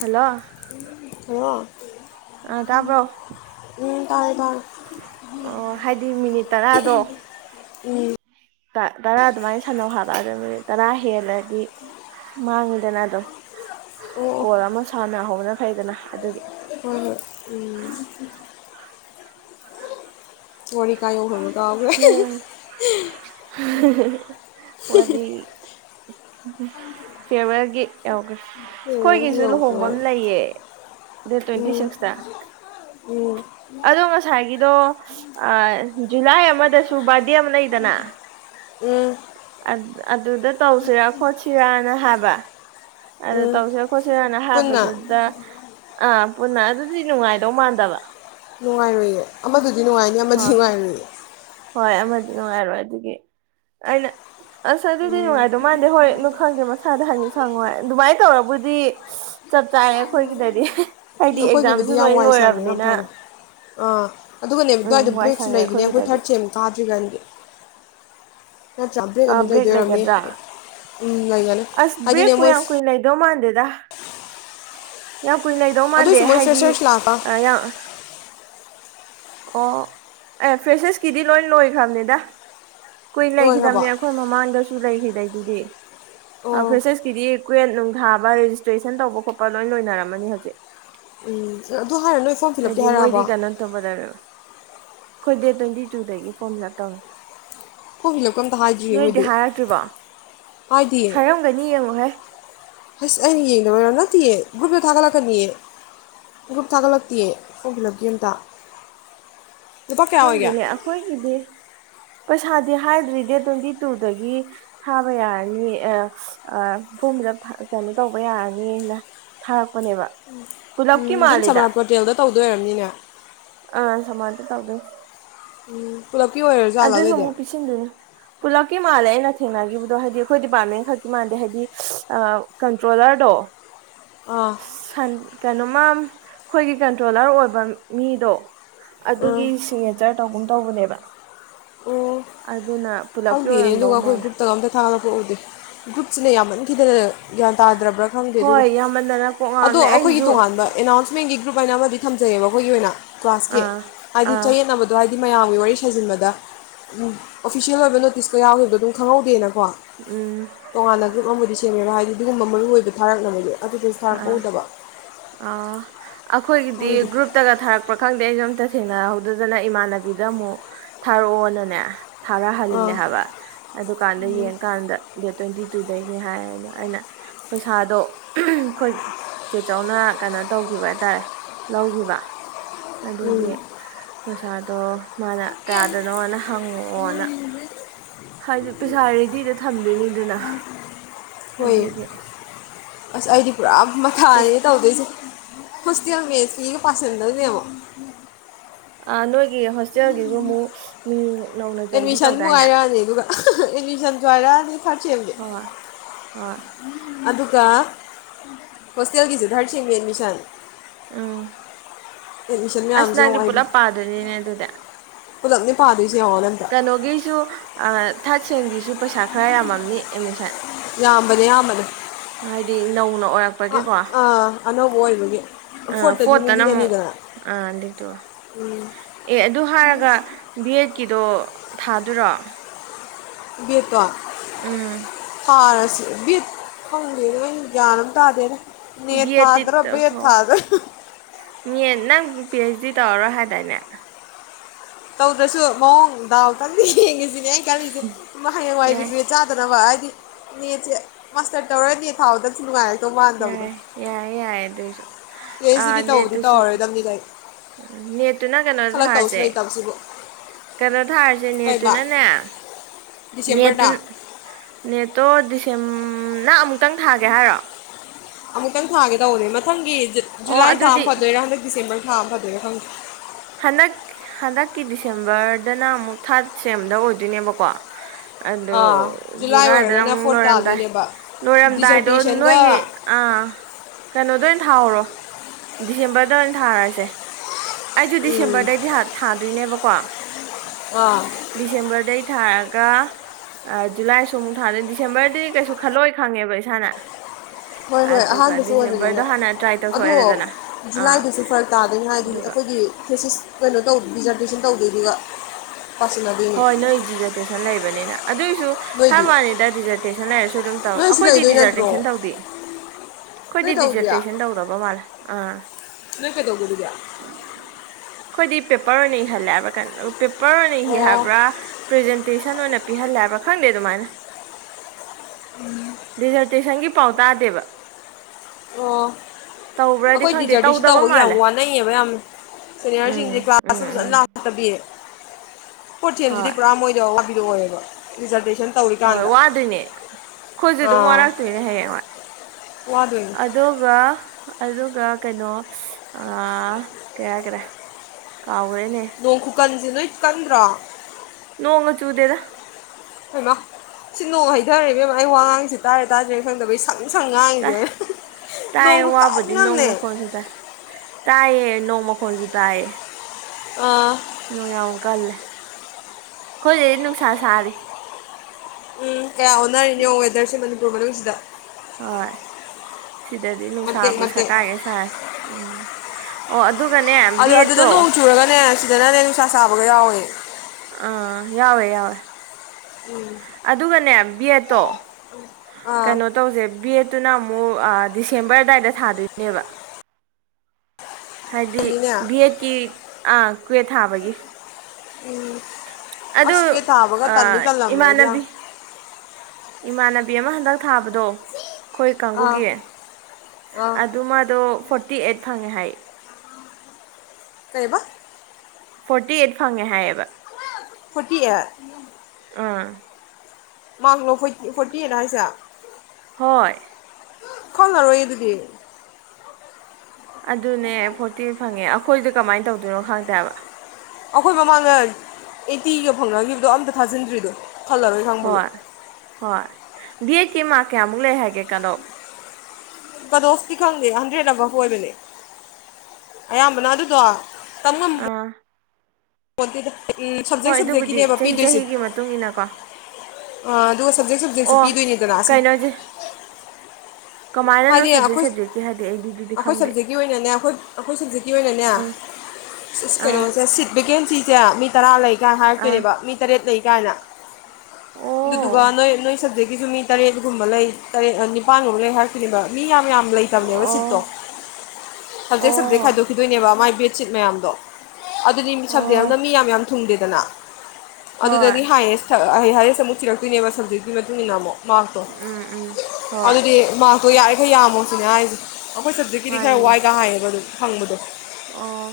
hello ꯑꯣ ꯑ ꯇꯥꯕ꯭ꯔꯣ ꯑꯣ ꯍꯥꯏꯗꯤ ꯃꯤꯅꯤꯠ ꯇꯔꯥꯗꯣ ꯇꯥ ꯇꯔꯥ ꯑꯗꯨꯃꯥꯏꯅ ꯁꯅꯧ ꯍꯥꯢꯕ ꯑꯗꯨꯒ ꯇꯔꯥ ꯍꯦꯜꯂꯗꯤ ꯃꯥꯡꯉꯤꯗꯅ ꯑꯗꯨꯝ ꯀꯣꯂ ꯑꯃꯥꯁꯨ ꯁꯥꯟꯅꯍꯧꯕꯅ ꯐꯩꯗꯅ ꯑꯗꯨꯒꯤ ꯍꯣꯏ ꯍꯣꯏ ꯎꯝ [inaudible] ꯋꯥꯔꯤ ꯀꯥꯢ ꯌꯧꯈ꯭ꯔꯥꯕꯅꯣ ꯋꯥꯔꯤ ꯐꯦꯕꯋ꯭ꯥꯔꯒꯤ ꯌꯧꯒ꯭ꯔꯦ ꯑꯩꯈꯣꯏꯒꯤꯁꯨ ꯂꯨꯍꯣꯡꯕ ꯑꯃ ꯂꯩꯌꯦ ꯗꯦꯠ ꯇ꯭ꯋꯦꯟꯇꯤ ꯁꯤꯛꯁꯇ ꯑꯗꯣ ꯉꯁꯥꯏꯒꯤꯗꯣ ꯑꯥ ꯖꯨꯨꯂꯥꯏ ꯑꯃꯥꯗꯁꯨ ꯕꯥꯔꯠ ꯗꯤ ꯑꯃꯥ ꯂꯩꯗꯅ ꯑꯠ ꯑꯗꯨꯗ ꯇꯧꯁꯤꯔꯥ ꯈꯣꯠꯁꯤꯔꯅ ꯍꯥꯏ ꯕꯥ ꯑꯗꯨ ꯇꯧꯁꯤꯔꯥ ꯈꯣꯠꯁꯤꯔꯥꯅ ꯍꯥꯏꯕꯗꯨꯗ ꯑꯥ ꯄꯨꯟꯅ ꯑꯗꯨꯗꯤ ꯅꯨꯡꯉꯥꯏꯗꯧ ꯃꯥꯟꯗꯕ ꯅꯨꯡꯉꯥꯏꯔꯣꯏꯌꯦ ꯑꯃꯥꯗꯨ ꯑꯗꯨ ꯅꯨꯡꯉꯥꯏꯅꯤ ꯑꯃꯗꯤ ꯍꯣꯏ ꯅꯨꯡꯉꯥꯏꯔꯣꯢꯌꯦ ꯍꯣꯏ ꯑꯃꯗꯤ ꯅꯨꯡꯉꯥꯏꯔꯣꯏ ꯑꯗꯨꯒꯤ ꯑꯩꯅ ꯑꯁ ꯑꯗꯨꯗꯤ ꯅꯨꯡꯉꯥꯏꯗꯣꯢ ꯃꯥꯥꯟꯗꯦ ꯍꯣꯏ ꯈꯪꯗꯦ ꯃꯁꯥꯗ ꯍꯪꯒꯦꯁꯨ ꯍꯪꯉꯣꯏ ꯑꯗꯨꯃꯥꯏꯅ ꯇꯧꯔꯕꯨꯗꯤ ꯆꯞ ꯆꯥꯌꯦ ꯑꯩꯈꯣꯏꯒꯤꯗꯗꯤ ꯍꯥꯏꯗꯤ ꯑꯦꯛꯖꯥꯝꯁꯨ ꯑꯩꯈꯣꯏꯒꯤꯕꯨꯗꯤ ꯌꯥꯝ ꯂꯣꯏ ꯋꯥꯏ ꯁꯪꯉꯦ ꯌꯥꯝ ꯂꯣꯏꯔꯕꯅꯤꯅ ꯐꯔꯦ ꯑꯥ ꯑꯗꯨꯒꯅꯦꯕ ꯎꯝ ꯑꯗꯨ꯭ꯋꯥꯏꯗꯣ ꯋꯥꯏ ꯕ꯭ꯔꯦꯛꯁꯨ ꯁꯪꯉꯦ ꯂꯩꯕꯅꯦ ꯑꯩꯈꯣꯏ ꯑꯩꯈꯣꯏꯒꯤꯗꯗꯤ ꯊꯥꯔꯠ ꯁꯦꯝ ꯀꯥꯗ꯭ꯔꯤ ꯀꯥꯟꯒꯤ ꯅꯠꯇ꯭ꯔꯥ ꯕ꯭ꯔꯦꯛ ꯑꯥ ꯑꯃꯨꯛ ꯂꯩꯗꯣꯏ ꯑꯣꯢꯔꯝꯅꯤ ꯂꯩꯒꯗ꯭ꯔꯥ ꯑꯁ ꯕ꯭ꯔꯦꯛꯄꯨ ꯌꯥꯝ ꯀꯨꯏꯅ ꯂꯩꯗꯧ ꯃꯥꯟꯗꯦ ꯗꯥ ꯌꯥꯝ ꯀꯨꯏꯅ ꯂꯩꯗꯧ ꯃꯥꯟꯗꯦ ꯑꯗꯨꯏꯁꯨ ꯃꯣꯏ ꯍꯥꯏꯗꯤ ꯐ꯭ꯔꯦꯁꯔꯁ ꯂꯥꯛꯄ ꯑꯥ ꯌꯥꯝ ꯑꯣ ꯑꯦ ꯐ꯭ꯔꯦꯁ꯭ꯔꯁꯀꯤꯗꯤ ꯂꯣꯏ ꯂꯣꯏꯈ꯭ꯔꯕꯅꯦꯗ ꯀꯨꯏꯅ ꯂꯣꯏꯈ꯭ꯔꯕꯣ ꯂꯩꯈꯤꯗꯕꯅꯦ ꯑꯩꯈꯣꯏ ꯃꯃꯥꯡꯗꯁꯨ ꯂꯩꯈꯤꯗꯦ ꯑꯗꯨꯗꯤ ꯑ ꯑꯣ ꯐ꯭ꯔꯦꯁ꯭ꯔꯁ ꯀꯤꯗꯤ ꯀꯨꯋꯦꯠ ꯅꯨꯡꯊꯥꯕ ꯔꯦꯖꯤꯁꯇ꯭ꯔꯦꯁꯟ ꯇꯧꯕ ꯈꯣꯠꯄ ꯂꯣꯏ ꯂꯣꯏꯅꯔꯝꯃꯅꯤ ꯍꯧꯖꯤꯛ ꯎꯝ ꯖꯥ ꯑꯗꯨ ꯍꯥꯏꯔꯣ ꯅꯣꯏ ꯐꯣꯔꯝ ꯐꯤꯜ ꯑꯞꯀꯤ ꯍꯥꯏꯔꯛꯑꯕꯣ ꯑꯈꯣꯏ ꯗꯦꯠ ꯇ꯭ꯋꯦꯟꯇꯤ ꯇꯨꯗꯒꯤ ꯐꯣꯝꯐꯤꯜꯞ ꯇꯧꯅꯤ ꯐꯣꯝꯐꯤꯜꯂꯞꯀꯥ ꯑꯃꯠ ꯍꯥꯏꯗꯔ꯭ꯤꯌꯦ ꯅꯣꯏꯗꯤ ꯑꯈꯣꯢꯗꯤ ꯍꯥꯏꯔꯛꯇ꯭ꯔꯤꯕꯣ ꯍꯥꯏꯗꯤꯌꯦ ꯍꯥꯏꯔꯝꯒꯅꯤ ꯌꯦꯡꯉꯨꯍꯦ ꯍꯥꯁ ꯑꯩꯅꯥ ꯌꯦꯡꯗꯕ ꯅꯠꯇꯤꯌꯦ ꯒꯔꯨꯞꯇ ꯊꯒꯠꯂꯛꯀꯅꯤꯒꯦ ꯊꯒꯠꯂꯛꯇꯤꯌꯦ ꯐꯣꯝꯐꯤꯜꯂꯞ ꯀꯤ ꯑꯃꯇ ꯈꯪꯗꯦꯅꯦ ꯑꯈꯣꯏꯒꯤꯗꯤ ꯄꯩꯁꯥꯗꯤ ꯍꯥꯏꯗ꯭ꯔꯤ ꯗꯦꯠ ꯇ꯭ꯋꯦꯟꯇꯤ ꯇꯨꯗꯒꯤ ꯊꯥꯕ ꯌꯥꯔꯅꯤ ꯑꯥ ꯑꯥ ꯐꯣꯝꯐꯤꯜꯂꯥꯞ ꯀꯩꯅꯣ ꯇꯧꯕ ꯌꯥꯔꯅꯤꯅ ꯊꯥꯔꯛꯄꯅꯦꯕ ꯄꯨꯂꯞꯀꯤ ꯑꯗꯨꯝ ꯃꯥꯜꯂꯤꯗ ꯁꯃꯥꯔꯠ ꯄꯣꯔꯇꯜꯗ ꯇꯧ ꯗꯣꯏ ꯑꯣꯏꯔꯝꯅꯤꯅ ꯑꯥ ꯁꯃꯔꯠ꯭ꯇ ꯇꯧꯗꯣꯢ ꯎꯝ ꯄꯨꯂꯞꯀꯤ ꯑꯣꯏꯔꯖꯥꯠꯂꯗꯣꯏꯗꯤ ꯀꯤ ꯃꯥꯜꯂꯦ ꯑꯩꯅ ꯊꯦꯡꯅꯈꯤꯕꯗꯣ ꯍꯥꯏꯗꯤ ꯑꯈꯣꯏ ꯗꯤꯄꯥꯔꯠꯃꯦꯟ ꯈꯛꯀꯤ ꯃꯥꯜꯗꯦ ꯍꯥꯏꯗꯤ ꯀꯟꯇ꯭ꯔꯣꯂꯔꯗꯣ ꯑꯥ ꯁꯟ ꯀꯩꯅꯣꯃ ꯑꯈꯣꯏꯒꯤ ꯀꯟꯇ꯭ꯔꯣꯂꯔ ꯑꯣꯏꯕ ꯃꯤꯗꯣ ꯎꯝ ꯑꯗꯨꯒꯤ ꯁꯤꯛꯅꯦꯆꯔ ꯇꯧꯒꯨꯝ ꯇꯧꯕꯅꯦꯕ ꯑꯗꯨꯅ ꯄꯨꯂꯞꯀꯤ ꯈꯡꯗꯦꯅꯦ ꯑꯣꯏꯔꯝꯗꯧ ꯑꯗꯨꯒꯥ ꯑꯈꯣꯏ ꯃꯥꯜꯂꯦ ꯒꯔꯨꯞꯇꯒꯥ ꯑꯃꯇ ꯊꯒꯠꯂꯛ ꯄꯥ ꯎꯗꯦ ꯒꯔꯨꯞ ꯁꯨꯅ ꯌꯥꯝꯃꯟꯈꯤꯗꯅ ꯒ꯭ꯌꯥꯟ ꯇꯥꯗ꯭ꯔꯕ꯭ꯔꯥ ꯈꯪꯗꯦ ꯑꯗꯨꯒ ꯍꯣꯏ ꯌꯥꯝꯃꯟꯗꯅ ꯀꯣꯛ ꯑꯗꯣ ꯉꯥꯎꯕꯅꯦ ꯑꯈꯣꯏꯒꯤ ꯑꯩꯒꯤꯁꯨ ꯇꯣꯡꯉꯟꯕ ꯑꯦꯅꯥꯎꯟꯁꯃꯦꯟꯒꯤ ꯒꯔꯨꯞ ꯍꯥꯏꯅꯥ ꯑꯃꯗꯤ ꯊꯝꯖꯩꯌꯦꯕ ꯑꯈꯣꯏꯒꯤ ꯑꯣꯏꯅ ꯀ꯭ꯂꯥꯁꯀꯤ ꯑꯥ ꯍꯥꯏꯗꯤ ꯑꯥ ꯆꯥꯌꯦꯠꯟꯕꯗꯣ ꯍꯥꯏꯗꯤ ꯃꯌꯥꯝꯒꯤ ꯋꯥꯔꯤ ꯁꯥꯖꯤꯟꯕꯗ ꯑꯣꯐꯤꯁꯦꯜ ꯑꯣꯏ ꯅꯣꯇꯤꯁꯇꯣ ꯌꯥꯎꯈꯤꯕꯗꯣ ꯑꯗꯨꯝ ꯈꯪꯍꯧꯗꯦꯅ ꯀꯣ ꯎꯝ ꯇꯣꯡꯉꯟꯅꯥ ꯒꯔꯨꯞ ꯑꯃꯕꯨꯗꯤ ꯁꯦꯝ ꯁꯦꯝꯃꯦꯕꯥ ꯍꯥꯏꯗꯤ ꯑꯗꯨꯒꯨꯝꯕ ꯃꯔꯨꯑꯣꯏꯕ ꯊꯥꯔꯛꯅꯕꯗꯣ ꯑꯗꯨꯗꯁꯨ ꯊꯔꯛꯄ ꯎꯗꯕ ꯑꯈꯣꯏꯒꯤꯗꯤ ꯈꯪꯗꯦ ꯒ꯭ꯔꯨꯞꯇꯒ ꯊꯥꯔꯛꯄꯔꯥ ꯈꯪꯗꯦ ꯑꯩꯅ ꯁꯨꯝ ꯇ ꯊꯦꯡꯅꯍꯧꯗꯗꯅ ꯏꯃꯥꯟꯅꯕꯤꯗ ꯑꯃꯨꯛ ꯊꯥꯔꯛꯑꯣꯅꯅꯦ ꯊꯥꯔꯛꯍꯜꯂꯤꯅꯦ ꯑꯥ ꯍꯥꯏꯕ ꯑꯗꯨꯀꯥꯟꯗ ꯌꯦꯡꯀꯥꯟꯗ ꯗꯦꯠ ꯇ꯭ꯋꯦꯟꯇꯤ ꯇꯨꯗꯩꯅꯦ ꯍꯥꯏꯌꯦꯅ ꯑꯩꯅ ꯄꯩꯁꯥꯗꯣ ꯑꯈꯣꯏ ꯆꯦ ꯆꯧꯅ ꯀꯩꯅꯣ ꯇꯧꯈꯤꯕ ꯍꯥꯏꯇꯥꯔꯦ ꯂꯧꯈꯤꯕ ꯑꯗꯨꯒꯤ ꯄꯩꯁꯥꯗꯣ ꯃꯥꯅ ꯀꯌꯥꯗꯅꯣꯅ ꯍꯡꯉꯛꯑꯣꯅ ꯍꯥꯏꯗꯤ ꯄꯩꯁꯥ ꯔꯦꯗꯤꯗ ꯊꯝꯗꯣꯏꯅꯤꯗꯅ ꯍꯣꯏ ꯑꯗꯨꯒꯤ ꯑꯁ ꯑꯩꯗꯤ ꯄꯨꯔꯥ ꯃꯊꯥꯅꯤ ꯇꯧꯗꯣꯏꯖ ꯍꯣꯁꯇꯦꯜ ꯃꯦꯁꯐꯤꯒ ꯄꯁꯟꯗꯣꯅꯦ ꯃꯨꯛ ꯑꯥ ꯅꯣꯏꯒꯤ ꯍꯣꯁꯇꯦꯜꯒꯤꯁꯨ ꯑꯃꯨꯛ ꯎꯝ ꯑꯦꯠꯃꯤꯁꯟꯕꯨ ꯉꯥꯏꯔꯛꯑꯅꯤ ꯑꯗꯨꯒ ꯑꯦꯃꯤꯁꯟꯁꯨ ꯍꯥꯏꯔꯛꯑꯅꯤ ꯊꯥꯔ ꯁꯦꯝꯒꯤ ꯍꯣꯏ ꯍꯣꯏ ꯑꯗꯨꯒ ꯍꯣꯁꯇꯦꯜꯒꯤꯁꯨ ꯊꯔ ꯁꯦꯝꯒꯤ ꯑꯦꯗꯃꯤꯁꯟ ꯑꯝ ꯑꯦꯗꯃꯤꯁꯟ ꯑꯁ ꯃꯌꯥꯝꯁꯦ ꯅꯪꯗꯤ ꯌꯦꯡꯉꯣ ꯄꯨꯂꯞ ꯄꯥꯗꯣꯏꯅꯤꯅꯦ ꯑꯗꯨꯗꯤ ꯄꯨꯂꯛꯅꯤ ꯄꯗꯣꯖ ꯀꯩꯅꯣꯒꯤꯁꯨ ꯑ ꯊꯥꯔꯠ ꯁꯦꯟꯒꯤꯁꯨ ꯄꯩꯁꯥ ꯈꯔ ꯌꯥꯝꯃꯝꯅꯤ ꯑꯦꯠꯃꯤꯁꯟ ꯌꯥꯝꯕꯅꯦ ꯌꯥꯝꯕꯅꯦ ꯍꯥꯏꯗꯤ ꯅꯧꯅ ꯑꯣꯏꯔꯛꯄꯒꯤꯀꯣ ꯑ ꯑꯥ ꯑꯅꯧꯕ ꯑꯣꯏꯕꯒꯤ ꯐꯣꯔꯠꯇꯗꯤ ꯐꯣꯔꯠꯇꯅ ꯑꯃꯨꯛ ꯂꯤꯛꯑꯅꯤꯗꯅ ꯑꯥ ꯂꯤꯛꯇꯔꯣ ꯑꯦ ꯑꯗꯨ ꯍꯥꯏꯔꯒ ꯕꯤ ꯑꯦꯠ ꯀꯤꯗꯣ ꯊꯥꯗꯨꯔꯣ ꯕꯦꯠꯇꯣ ꯎꯝ ꯑꯥꯔꯁ ꯕꯤ ꯑꯦꯠ ꯈꯪꯗꯦꯅꯦ ꯒꯌꯥꯟ ꯑꯝ ꯇꯥꯗꯦꯅꯦ [unintelligible] ꯕꯤꯑꯦꯠꯇꯤ ꯇꯧꯊꯣꯛꯑꯣ ꯄꯤ ꯑꯩꯆ ꯗꯤ ꯇꯧꯔꯔꯣꯏ ꯍꯥꯏꯗꯏꯅꯦ ꯇꯧꯗ꯭ꯔꯁꯨ ꯃꯑꯣꯡ ꯗꯥꯎꯇꯪꯗꯤ ꯌꯦꯡꯉꯤꯁꯤ ꯑꯩꯅ ꯀꯜꯂꯤꯁ ꯃꯍꯌꯦꯡꯋꯥꯏ ꯌꯥꯏ ꯔꯤꯒ꯭ꯔꯦꯠ ꯆꯥꯗꯅꯕ ꯅꯦꯠꯁꯦ ꯃꯁꯇꯔ ꯇꯧꯔꯥ ꯅꯦꯠ ꯐꯥꯎꯗ ꯊꯤ ꯅꯨꯡꯉꯥꯏꯔꯦ ꯌꯥꯏ ꯌꯥꯏ ꯌꯥꯏꯌꯦ ꯑꯗꯨꯏꯁꯨ ꯄꯤ ꯑꯩꯁꯗꯤ ꯗꯤ ꯇꯧꯕꯗꯤ ꯇꯧꯔꯔꯣꯏꯗꯕꯅꯤ ꯀꯩꯅꯣ ꯎ ꯅꯦꯠ ꯇꯨꯅ ꯀꯩꯅꯣ ꯊꯥꯔꯁꯦ ꯀꯩꯅꯣ ꯊꯥꯔꯁꯦ ꯀꯩꯕ ꯅꯦꯠꯇꯨꯅꯥꯅꯦ ꯅꯦꯠꯇꯨ ꯗꯤꯁꯦꯝꯕꯔꯗ ꯅꯠꯇꯣ ꯗꯤꯁ ꯑꯝ ꯅꯪ ꯑꯃꯨꯛ ꯇꯪ ꯊꯥꯒꯦ ꯍꯥꯏꯔꯣ ꯑꯃꯨꯛꯇꯪ ꯊꯥꯒꯦ ꯇꯧꯕꯅꯦ ꯃꯊꯪꯒꯤ ꯑꯣ ꯖꯨꯨꯂꯥꯏ ꯊꯥꯕꯅꯥ ꯑꯗꯨꯗꯤ ꯐꯗꯣꯏꯔ ꯍꯗꯛ ꯗꯤꯁꯦꯝꯕꯔ ꯊ ꯐꯗꯣꯏꯔꯥ ꯈꯪꯗꯦ ꯍꯟꯗꯛ ꯍꯟꯗꯛꯀꯤ ꯗꯤꯁꯦꯝꯕꯔꯗꯅ ꯑꯃꯨꯛ ꯊꯥꯔꯠ ꯁꯦꯝꯗ ꯑꯣꯏꯗꯣꯏ ꯅꯦꯕꯀꯣ ꯑꯗꯨ ꯑꯥ ꯖꯨꯂꯥꯏ ꯖꯨꯂꯥꯏꯗꯅ ꯑꯣꯏꯔꯒꯅ ꯑꯃꯨꯛ ꯐꯣꯔꯠ ꯂꯣꯏꯔꯝꯗꯥꯏ ꯇꯥꯗꯣꯏꯅꯦꯕ ꯂꯣꯏꯔꯝꯗꯥꯏꯗꯣ ꯗꯤꯖꯔꯇꯦꯁꯟꯒ ꯅꯣꯏꯒꯤ ꯑꯥ ꯀꯩꯅꯣꯗꯣ ꯑꯣꯏ ꯊꯥꯎꯔꯣ ꯗꯤꯁꯦꯝꯕꯔꯗ ꯑꯣꯏꯅ ꯊꯥꯔꯁꯦ ꯑꯩꯁꯨ ꯎꯝ ꯗꯤꯁꯦꯝꯕꯔꯗꯩꯗꯤ ꯊꯥꯗꯣꯏꯅꯦꯕꯀꯣ ꯑꯥ ꯗꯤꯁꯦꯝꯕꯔꯗꯒꯤ ꯊꯥ ꯀ ꯖꯨꯂꯥꯏꯁꯨ ꯑꯃꯨꯛ ꯊꯥꯗꯣꯏ ꯗꯤꯁꯦꯝꯕꯔꯗꯤ ꯀꯩꯁꯨ ꯈꯜꯂꯣꯏ ꯈꯪꯉꯦꯕ ꯏꯁꯥꯅ ꯍꯣꯏ ꯍꯣꯏ ꯑꯗꯨꯒ ꯑꯍꯥꯟꯕꯁꯨ ꯑꯣꯏꯕꯅꯤꯅ ꯗꯤꯁꯦꯝꯕꯔꯗꯣ ꯍꯥꯟꯅ ꯇ꯭ꯔꯥꯏ ꯑꯗꯣ ꯇꯧꯊꯣꯛꯑꯦꯗꯅ ꯑꯥ ꯖꯨꯂꯥꯏꯗꯨꯁꯨ ꯐꯔꯛ ꯇꯥꯗꯣꯏꯅꯤ ꯍꯥꯏꯗꯤ ꯑꯗꯨꯒ ꯑꯩꯈꯣꯏ ꯒꯤ ꯊꯦꯁꯤꯁ ꯀꯩꯅꯣ ꯇꯧ ꯗꯤꯖꯥꯔꯇꯦꯁꯟ ꯇꯧꯗꯣꯏꯗꯨꯒ ꯄꯥꯁꯤꯟꯅꯗꯣꯏꯅꯤ ꯍꯣꯏ ꯅꯣꯏ ꯗꯤꯖꯔꯇꯦꯁꯟ ꯂꯩꯕꯅꯤꯅ ꯑꯗꯨ ꯑꯣꯏꯁꯨ ꯅꯣꯏꯗꯤ ꯍꯥꯏꯕ ꯋꯅꯤꯗ ꯗꯤꯖꯔꯇꯦꯁꯟ ꯍꯥꯏꯔꯁꯨ ꯑꯗꯨꯝ ꯇꯧ ꯅꯣꯏꯁꯨ ꯑꯩꯈꯣꯏꯗꯤ ꯂꯩꯗꯣꯏ ꯅꯠꯇ꯭ꯔꯣ ꯗꯤꯖꯔꯇꯦꯁꯟ ꯇꯧꯗꯦ ꯑꯩꯈꯣꯏꯗꯤ ꯅꯣꯏ ꯇꯧꯗꯤꯌꯥ ꯗꯤꯖꯔꯇꯦꯁꯟ ꯇꯧꯗꯕ ꯃꯥꯜꯂꯦ ꯑꯥ ꯅꯣꯏ ꯀꯩꯗꯧꯕꯗꯨꯒꯤ ꯑꯩꯈꯣꯏꯗꯤ ꯄꯦꯄꯔ ꯑꯣꯏꯅ ꯏꯍꯜꯂꯦꯕ ꯀꯩꯅꯣ ꯄꯦꯄꯔ ꯑꯣꯏꯅ ꯏ ꯑꯣ ꯍꯥꯏꯕ ꯄ꯭ꯔꯦꯖꯦꯟꯇꯦꯁꯟ ꯑꯣꯏꯅ ꯄꯤꯍꯜꯂꯦ ꯍꯥꯏꯕ꯭ꯔ ꯈꯪꯗꯦ ꯑꯗꯨꯃꯥꯏꯅ ꯗꯤꯖꯔꯇꯦꯁꯟꯒꯤ ꯄꯥꯎ ꯇꯥꯗꯦꯕ ꯑꯣ ꯇꯧꯕ꯭ꯔꯗꯤ ꯑꯩꯈꯣꯏ ꯈꯪꯗꯦ ꯗꯤꯖꯔꯇꯤꯁꯟ ꯇꯧꯗꯕ ꯇꯧꯕꯒꯤ ꯌꯥꯝ ꯃꯥꯜꯂꯦ ꯋꯥꯅꯩꯌꯦꯕ ꯌꯥꯝ ꯁꯦꯅꯤꯌꯔ ꯎꯝ ꯁꯤꯡꯁꯦ ꯀ꯭ꯂꯥꯁꯁꯨ ꯎꯝ ꯎꯝ ꯐꯖꯅ ꯂꯥꯛꯇꯕꯤꯌꯦ ꯐꯣꯔꯠ ꯁꯦꯝꯁꯤꯗꯤ ꯍꯣꯏ ꯄꯨꯔꯥ ꯃꯣꯏ ꯗꯣ ꯗ ꯑꯣꯏꯌꯦꯕ ꯗꯤꯖꯥꯔꯇꯦꯁꯟ ꯍꯣꯏ ꯋꯥꯗꯣꯏꯅꯦ ꯑꯩꯈꯣꯏꯁꯨ ꯑꯗꯨꯝ ꯑꯥ ꯋꯥꯔꯛ ꯇꯣꯏꯅꯦ ꯍꯌꯦꯡ ꯋꯥꯏ ꯋꯥꯗꯣꯏꯅꯤ ꯑꯗꯨꯒ ꯑꯗꯨꯒ ꯀꯩꯅꯣ ꯀꯩ ꯍꯥꯏꯈꯔꯦ ꯀꯥꯎꯔꯦꯅꯦ ꯖꯦ ꯅꯣꯏ ꯀꯟꯗ꯭ꯔꯣ ꯅꯣꯒ ꯆꯨꯗꯦꯗ ꯍꯩꯃ ꯁꯤ ꯅꯣꯡ ꯍꯩꯊꯔꯦ ꯏꯕꯦꯝꯃꯥ ꯑꯩ ꯋꯥ ꯉꯥꯡꯏ ꯁꯦ ꯇꯥꯕ꯭ꯔꯥ ꯇꯥꯗ꯭ꯔꯤꯔ ꯈꯪꯗꯕꯩ ꯁꯪ ꯑ ꯇꯥꯏ ꯇꯥꯏꯌꯦ ꯋꯥꯕꯨꯗꯤ ꯈꯨꯀꯟ ꯅꯣꯡ ꯑꯝꯅꯦ ꯃꯈꯣꯟꯁꯨ ꯇꯥꯏ ꯇꯥꯏꯌꯦ ꯅꯣꯡ ꯃꯈꯣꯟꯁꯨ ꯇꯥꯏꯌꯦ ꯑꯥ ꯅꯨꯡ ꯌꯥꯝ ꯀꯜꯂꯦ ꯑꯩꯈꯣꯏ ꯅꯨꯡꯁꯥ ꯁꯥꯔꯤ ꯎꯝ ꯀꯌꯥ ꯑꯣꯟꯅꯔꯤꯅꯣ ꯌꯦꯡꯉꯣ ꯃꯅꯤꯄꯨꯔꯒꯤ ꯇꯧꯕꯅꯦ ꯑꯁꯤꯗ ꯍꯣꯏ ꯁꯤꯗꯗꯤ ꯃꯇꯦꯛ ꯅꯨꯡꯁꯥꯕꯨ ꯃꯇꯦꯛ ꯁꯀꯥꯏꯒꯩ ꯁꯥꯔꯦ ꯎꯝ ꯑꯣ ꯑ ꯑꯗꯨ ꯑꯗꯨꯗ ꯅꯣꯡ ꯆꯨꯔꯒꯅꯦ ꯁꯤꯗꯅ ꯅꯦ ꯅꯨꯡꯁꯥ ꯁꯥꯕꯒ ꯌꯥꯎꯏ ꯑꯥ ꯌꯥꯎꯋꯦ ꯌꯥꯎꯋꯦ ꯑꯗꯨꯒꯅꯦ ꯕꯦꯠꯗꯇꯣ ꯑꯥ ꯀꯩꯅꯣ ꯇꯧꯁꯦ ꯕꯤ ꯑꯦꯠ ꯑꯗꯨꯅ ꯑꯃꯨꯛ ꯗꯤꯁꯦꯝꯕꯔ ꯑ ꯑꯗꯨ ꯋꯥꯏꯗ ꯊꯥꯗꯣꯏꯅꯦꯕ ꯍꯥꯏꯗꯤ ꯑꯗꯨꯅꯤꯅꯦ ꯕꯤ ꯑꯦꯠꯀꯤ ꯑꯥ ꯀꯨꯋꯦꯠ ꯊꯥꯕꯒꯤ ꯎꯝ ꯑꯗꯨ ꯑꯩꯗꯤ ꯌꯥꯝ ꯏꯃꯥꯟꯅꯕꯤ ꯏꯃꯥꯟꯅꯕꯤ ꯑꯃ ꯍꯟꯗꯛ ꯊꯥꯕꯗꯣ ꯑꯩꯈꯣꯏ ꯑꯥ ꯀꯥꯡꯕꯨꯒꯤ ꯑꯥ ꯑꯗꯨ ꯃꯥꯗꯣ ꯐꯣꯔ ꯇꯤ ꯑꯩꯠ ꯐꯪꯉꯦ ꯍꯥꯏꯌꯦ ꯀꯩꯕ ꯐꯣꯔꯇꯤ ꯑꯩꯠ ꯐꯪꯉꯦ ꯍꯥꯏꯌꯦꯕ ꯐꯣꯔꯇꯤ ꯑꯩꯠ ꯑꯥ ꯃꯥꯥ꯭ꯔꯛꯂꯣ ꯐꯣꯔꯇꯤ ꯑꯩꯠ ꯍꯥꯏꯁꯦ ꯍꯣꯏ ꯈꯜꯂꯔꯣꯏ ꯑꯗꯨꯗꯤ ꯑꯗꯨꯅꯦ ꯐꯣꯔꯇꯤ ꯐꯪꯉꯦ ꯑꯩꯈꯣꯏꯗꯤ ꯀꯃꯥꯏꯅ ꯇꯧꯗꯣꯏꯅꯣ ꯈꯪꯗꯕ ꯍꯥꯏꯕ ꯑꯩꯈꯣꯏ ꯃꯃꯥꯡꯗ ꯑꯩꯠꯇꯤꯒ ꯐꯪꯅꯈꯤꯕꯗꯣ ꯑꯝꯇ ꯊꯥꯖꯤꯟꯗ꯭ꯔꯤꯗꯣ ꯈꯜꯂꯔꯣꯏ ꯈꯪꯕꯒꯤ ꯍꯣꯏ ꯍꯣꯏ ꯕꯤꯑꯦꯠꯀꯤ ꯃꯥ꯭ꯔꯛ ꯀꯌꯥꯃꯨꯛ ꯂꯩ ꯍꯥꯏꯒꯦ ꯀꯠ ꯑꯣꯐ ꯀꯠ ꯑꯣꯐꯇꯤ ꯈꯪꯗꯦ ꯍꯟꯗ꯭ꯔꯦꯠ ꯑꯕꯞ ꯑꯣꯏꯕꯅꯦ ꯑꯌꯥꯝꯕꯅ ꯑꯗꯨꯗꯣ ꯑꯥ ꯄꯣꯠꯇꯦꯗ ꯍꯣꯏ ꯑꯗꯨꯕꯨꯗꯤ ꯆꯍꯤ ꯆꯍꯤꯒꯤ ꯃꯇꯨꯡ ꯏꯟꯅ ꯀꯣ ꯑꯥ ꯑꯗꯨ ꯁꯕꯖꯦꯛꯁ ꯁꯖꯦꯛꯁꯁꯨ ꯄꯤꯗꯣꯏ ꯅꯦꯗꯅ ꯑꯁ ꯀꯩꯅꯣꯁꯦ ꯀꯃꯥꯏꯅꯅꯣ ꯍꯥꯏꯗꯤ ꯁꯕꯖꯦꯛ ꯑꯩꯈꯣꯏ ꯁꯕꯖꯦꯛꯀꯤ ꯍꯥꯏꯗꯤ ꯑꯩꯗꯤ ꯑꯗꯨꯗꯤ ꯑꯩꯈꯣꯏ ꯈꯪꯗꯦ ꯁꯕꯖꯦꯛꯀꯤ ꯑꯣꯏꯅꯅꯦ ꯑꯩꯈꯣꯏ ꯑꯩꯈꯣꯏ ꯁꯕꯖꯦꯛꯀꯤ ꯑꯣꯏꯅꯅꯦ ꯑꯥ ꯑꯥ ꯀꯩꯅꯣꯁꯦ ꯁꯤꯠ ꯚꯦꯀꯦꯟꯁꯤ ꯁꯦ ꯃꯤ ꯇꯔꯥ ꯂꯩ ꯥꯁ ꯍꯥꯏꯔꯛ ꯇꯣꯏ ꯑꯥ ꯅꯦꯕ ꯃꯤ ꯇꯔꯦꯠ ꯂꯩ [inaudible] ꯑꯗꯨ ꯗꯨꯒ ꯑꯣ ꯅꯣꯏ ꯅꯣꯏ ꯁꯞꯖꯦꯛ ꯒꯤꯁꯨ ꯃꯤ ꯇꯔꯦꯠꯒꯨꯝꯕ ꯂꯩ ꯇꯔꯦꯠ ꯅꯤꯄꯥꯟꯒꯨꯝꯕ ꯂꯩ ꯍꯥꯏ ꯗꯦꯕ ꯃꯤ ꯌꯥꯝ ꯌꯥꯝ ꯂꯩꯇꯕꯅꯦꯕ ꯑꯣ ꯁꯤꯠꯇꯣ ꯁꯞꯖꯦꯛ ꯁꯕꯖꯦꯛ ꯑꯣ ꯈꯥꯏꯗꯣꯛꯈꯤꯗꯣꯏꯅꯦꯕ ꯃꯥꯏ ꯕꯦꯠ ꯆꯤꯠ ꯃꯌꯥꯝꯗꯣ ꯑꯗꯨꯗꯤ ꯁꯞꯖꯦꯛ ꯑꯣ ꯑꯃꯥꯅ ꯃꯤ ꯌꯥꯝ ꯌꯥꯝ ꯊꯨꯡꯗꯦꯗꯅ ꯍꯣꯏ ꯑꯗꯨꯗꯗꯤ ꯍꯥꯏꯌꯦꯁꯇꯥ ꯑꯩ ꯍꯥꯏꯌꯦꯁ ꯑꯃꯨꯛ ꯊꯤꯔꯛꯇꯣꯏꯅꯦꯕ ꯁ꯭ꯕꯖꯦꯛꯇꯨꯒꯤ ꯃꯇꯨꯡ ꯏꯟꯅ ꯑꯃꯨꯛ ꯃꯥꯔꯛꯇꯣ ꯎꯝ ꯎꯝ ꯍꯣꯏ ꯑꯗꯨꯗꯤ ꯃꯥ ꯑꯣ ꯌꯥꯔꯤꯈꯩ ꯌꯥꯝꯃꯣꯁꯤꯅꯦ ꯍꯥꯏꯔꯤꯁꯦ ꯑꯩꯈꯣꯏ ꯁꯞꯖꯦꯛꯀꯤꯗꯤ ꯈꯔꯥ ꯃꯥꯅꯤꯅꯦ ꯋꯥꯏꯒ ꯍꯥꯏꯌꯦꯕ ꯑꯗꯨꯝ ꯍꯪꯡꯕꯗꯣ ꯑꯣ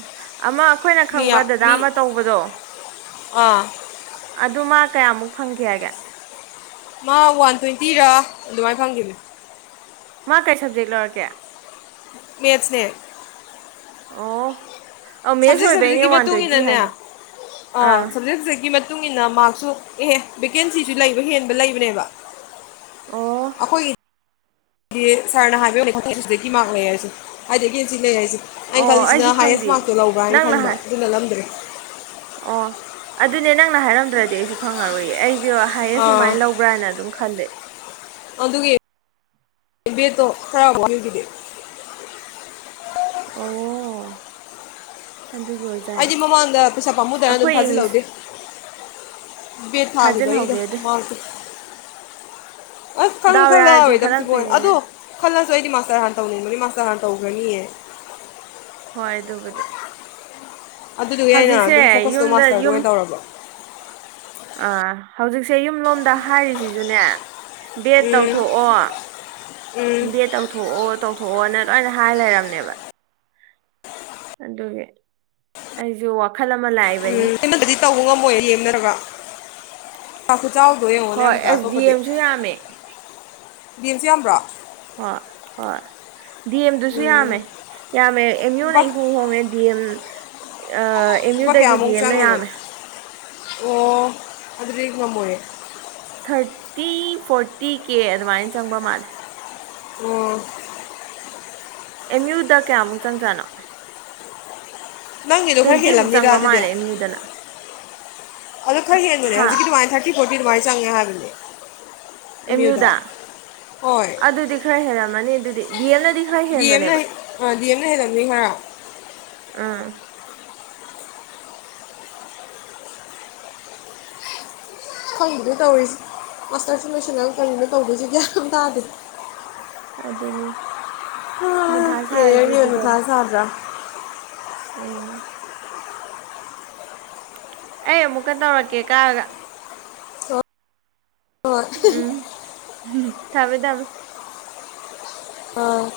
ꯑꯃ ꯑꯩꯈꯣꯏꯅ ꯈꯪꯕ ꯌꯥꯝ ꯗꯗꯥ ꯃꯤ ꯑꯃ ꯇꯧꯕꯗꯣ ꯑꯥ ꯑꯗꯨ ꯃꯥ ꯀꯌꯥꯃꯨꯛ ꯐꯪꯈꯤ ꯍꯥꯏꯒꯦ ꯃꯥ ꯋꯥꯟ ꯇ꯭ꯋꯦꯟꯇꯤꯔꯥ ꯑꯗꯨꯃꯥꯏꯅ ꯐꯪꯈꯤꯕꯅꯦ ꯃꯥ ꯀꯩ ꯁ꯭ꯕꯖꯦꯛ ꯂꯧꯔꯛꯀꯦ ꯃꯦꯠꯁꯅꯦ ꯑꯣ ꯑꯧ ꯃꯦꯠꯁ ꯁꯕꯖꯦꯛ ꯑꯣꯏꯕꯩꯅꯦ ꯁꯕꯖꯦꯛꯀꯤ ꯋꯥꯟ ꯃꯇꯨꯡ ꯇ꯭ꯋꯦꯟꯇꯤ ꯏꯟꯅꯅꯦ ꯑ ꯍꯥꯏꯗꯣ ꯑꯥ ꯁꯕꯖꯦꯛ ꯁꯕꯖꯦꯛꯀꯤ ꯊꯨꯡ ꯏꯟꯅ ꯃꯥ꯭ꯔꯛꯁꯨ ꯑꯦꯍꯦ ꯕꯦꯀꯦꯟꯁꯤꯁꯨ ꯂꯩꯕ ꯍꯦꯟꯕ ꯂꯩꯕꯅꯦꯕ ꯑꯣ ꯑꯩꯈꯣꯏꯒꯤ ꯗꯤ ꯁꯥ꯭ꯔꯅ ꯍꯥꯏꯕꯩ ꯋꯥꯅꯤ ꯃꯥꯔꯛ ꯂꯩ ꯍꯥꯏꯁꯦ ꯍꯥꯏꯗꯒꯤ ꯍꯧꯖꯤꯛ ꯂꯩ ꯍꯥꯏꯁꯦ ꯑꯩꯅ ꯑꯣ ꯑꯩꯁꯨ ꯈꯜꯂꯤꯁꯤꯅ ꯍꯥꯏꯌꯦꯁ ꯈꯪꯗꯦ ꯃꯥꯔꯛꯇꯣ ꯂꯧꯕ꯭ꯔꯥ ꯍꯥꯢꯅ ꯅꯪꯅ ꯈꯟꯕ ꯍꯥꯏ ꯑꯗꯨ ꯅꯠꯂꯝꯗ꯭ꯔꯦ ꯑꯣ ꯑꯗꯨꯅꯦ ꯅꯪꯅ ꯍꯥꯏꯔꯝꯗ꯭ꯔꯗꯤ ꯑꯩꯁꯨ ꯈꯪꯉꯥꯔꯣꯏꯌꯦ ꯑꯩ ꯍꯥꯏꯌꯦꯁ ꯑꯥ ꯁꯨꯃꯥꯏꯅ ꯂꯧꯕ꯭ꯔꯥꯅ ꯑꯗꯨꯝ ꯈꯜꯂꯦ ꯑꯗꯨꯒꯤ ꯕꯦꯠꯇꯣ ꯈꯔ ꯋꯥꯢꯌꯨꯈꯤꯗꯦ ꯑꯣ ꯑꯗꯨꯒꯤ ꯑꯣꯏꯖꯥꯠꯅꯦ ꯑꯩꯗꯤ ꯃꯃꯥꯡꯗ ꯄꯩꯁꯥ ꯑꯁ ꯄꯥꯝꯃꯨꯗꯅ ꯑꯗꯨꯝ ꯑꯩꯈꯣꯏ ꯏꯪꯂꯤꯁ ꯊꯥꯖꯤꯜꯍꯧꯗꯦ ꯕꯦꯠ ꯊꯥꯈꯤꯕꯒꯤꯗꯣ ꯊꯥꯖꯤꯟꯍꯧꯒꯦꯗ ꯃꯥꯔꯛ ꯑꯁ ꯈꯪ ꯗꯥꯎ ꯌꯥꯔꯗꯤ ꯈꯜꯂꯥꯎꯋꯤꯗ ꯄꯤꯕꯣꯟ ꯈꯜꯂꯛꯇꯣꯏꯅꯤꯅꯦ ꯑꯗꯣ ꯈꯜꯂ ꯑꯗꯣ ꯑꯩꯗꯤ ꯃꯥꯁꯇꯔ ꯍꯥꯟꯅ ꯇꯧꯅꯤꯡꯕꯅꯤ ꯃꯥꯁꯇꯔ ꯍꯥꯟꯅ ꯇꯧꯈ꯭ꯔꯅꯤꯌꯦ ꯍꯣꯏ ꯑꯗꯨꯕꯨꯗꯤ ꯑꯗꯨꯗꯨꯒꯤ ꯑꯩꯅ ꯑꯗꯨꯝ ꯍꯧꯖꯤꯛꯁꯦ ꯐꯣꯀ꯭ꯁꯇꯣ ꯌꯨꯝꯗ ꯃꯥꯁꯇꯔꯗꯥ ꯌꯨꯝ ꯑꯣꯏꯅ ꯇꯧꯔꯕ ꯑꯥ ꯍꯧꯖꯤꯛꯁꯦ ꯌꯨꯝ ꯂꯣꯝꯗ ꯍꯥꯏꯔꯤꯁꯤꯁꯨꯅꯦ ꯕꯦꯠ ꯇꯧꯊꯣꯛꯑꯣ ꯎꯝ ꯕꯦꯠ ꯇꯧꯊꯣꯛꯑꯣ ꯇꯧꯊꯣꯛꯑꯣ ꯅ ꯂꯣꯏꯅ ꯍꯥꯏ ꯂꯩꯔꯕꯅꯦꯕ ꯑꯗꯨꯒꯤ ꯑꯩꯁꯨ ꯋꯥꯈꯜ ꯑꯃ ꯂꯥꯛꯏꯕꯅꯤ ꯎꯝ ꯅꯩꯅꯗꯗꯤ ꯇꯧꯕ ꯉꯝꯃꯣꯏ ꯌꯦꯡꯅꯔꯒ [inaudible] ꯍꯣꯏ ꯑꯦꯁ ꯗꯤ ꯑꯦꯝꯁꯨ ꯌꯥꯝꯃꯦ ꯗꯦꯝꯁꯨ ꯌꯥꯝꯕ꯭ꯔꯣ ꯍꯣꯏ ꯍꯣꯏ ꯗꯤ ꯑꯦꯝꯗꯨꯁꯨ ꯎꯝ ꯌꯥꯝꯃꯦ ꯌꯥꯝꯃꯦ ꯑꯦꯝ ꯌꯨꯅ ꯂꯨꯄꯥ ꯏꯍꯣꯡ ꯍꯣꯡꯉꯦ ꯗꯤ ꯑꯦꯝ ꯑꯦꯝ ꯂꯨꯄꯥ ꯌꯨꯗꯒꯤ ꯗꯤ ꯀꯌꯥꯃꯨꯛ ꯑꯦꯝꯅ ꯆꯪꯉꯤꯅꯣ ꯌꯥꯝꯃꯦ ꯑꯣ ꯑꯗꯨꯗꯤ ꯉꯝꯃꯣꯏꯌꯦ ꯊꯥꯔꯇꯤ ꯐꯣꯔꯇꯤ ꯀꯦ ꯑꯗꯨꯃꯥꯏꯅ ꯆꯪꯕ ꯃꯥꯜꯂꯦ ꯎꯝ ꯑꯦꯝ ꯌꯨꯗ ꯀꯌꯥꯃꯨꯛ ꯆꯪꯖꯥꯠꯅꯣ ꯅꯪꯒꯤꯗꯣ ꯈꯔ ꯇ꯭ꯋꯦꯟꯇꯤꯃꯨꯛ ꯍꯦꯜꯂꯝꯅꯤꯗ ꯆꯪꯕ ꯑꯗꯨꯗꯤ ꯃꯥꯜꯂꯦ ꯑꯦꯝ ꯌꯨꯗꯅ ꯑꯗꯣ ꯈꯔ ꯍꯦꯟꯕꯅꯦ ꯍꯥ ꯍꯧꯖꯤꯛꯒꯤ ꯑꯗꯨꯃꯥꯋꯏꯅ ꯊꯥꯔꯇꯤ ꯐꯣꯔꯇꯤ ꯗꯨꯃꯥꯏ ꯆꯪꯉꯦ ꯍꯥꯏꯕꯅꯦ ꯑꯦꯝ ꯌꯨꯗ ꯍꯣꯏ ꯑꯗꯨꯗꯤ ꯈꯔ ꯍꯦꯜꯂꯝꯃꯅꯤ ꯑꯗꯨ ꯗꯤ ꯑꯦꯝꯅ ꯗꯤ ꯑꯦꯝꯅ ꯍꯦꯜꯂꯝꯅꯤ ꯈꯔ ꯑꯝ ꯈꯪꯗꯦꯗ ꯇꯧꯔꯤꯁꯦ ꯃꯥꯁꯇꯔꯁꯤꯡ ꯂꯣꯏꯁꯜꯂꯒ ꯀꯔꯤꯅꯣ ꯇꯧꯗꯣꯏꯁꯤ ꯒ꯭ꯌꯥꯟ ꯇꯥꯗꯦ ꯑꯗꯨꯅꯤ ꯁꯥꯔꯤꯁꯦ ꯑꯗꯨꯗꯅꯤ ꯃꯊꯥ ꯁꯥꯗ꯭ꯔꯥ ꯎꯝ ꯑꯩ ꯑꯃꯨꯛꯀ ꯇꯧꯔꯛꯀꯦ ꯀꯛꯑꯒ ꯎꯝ ꯊꯝꯃꯦ ꯊꯝꯃꯦ ꯑ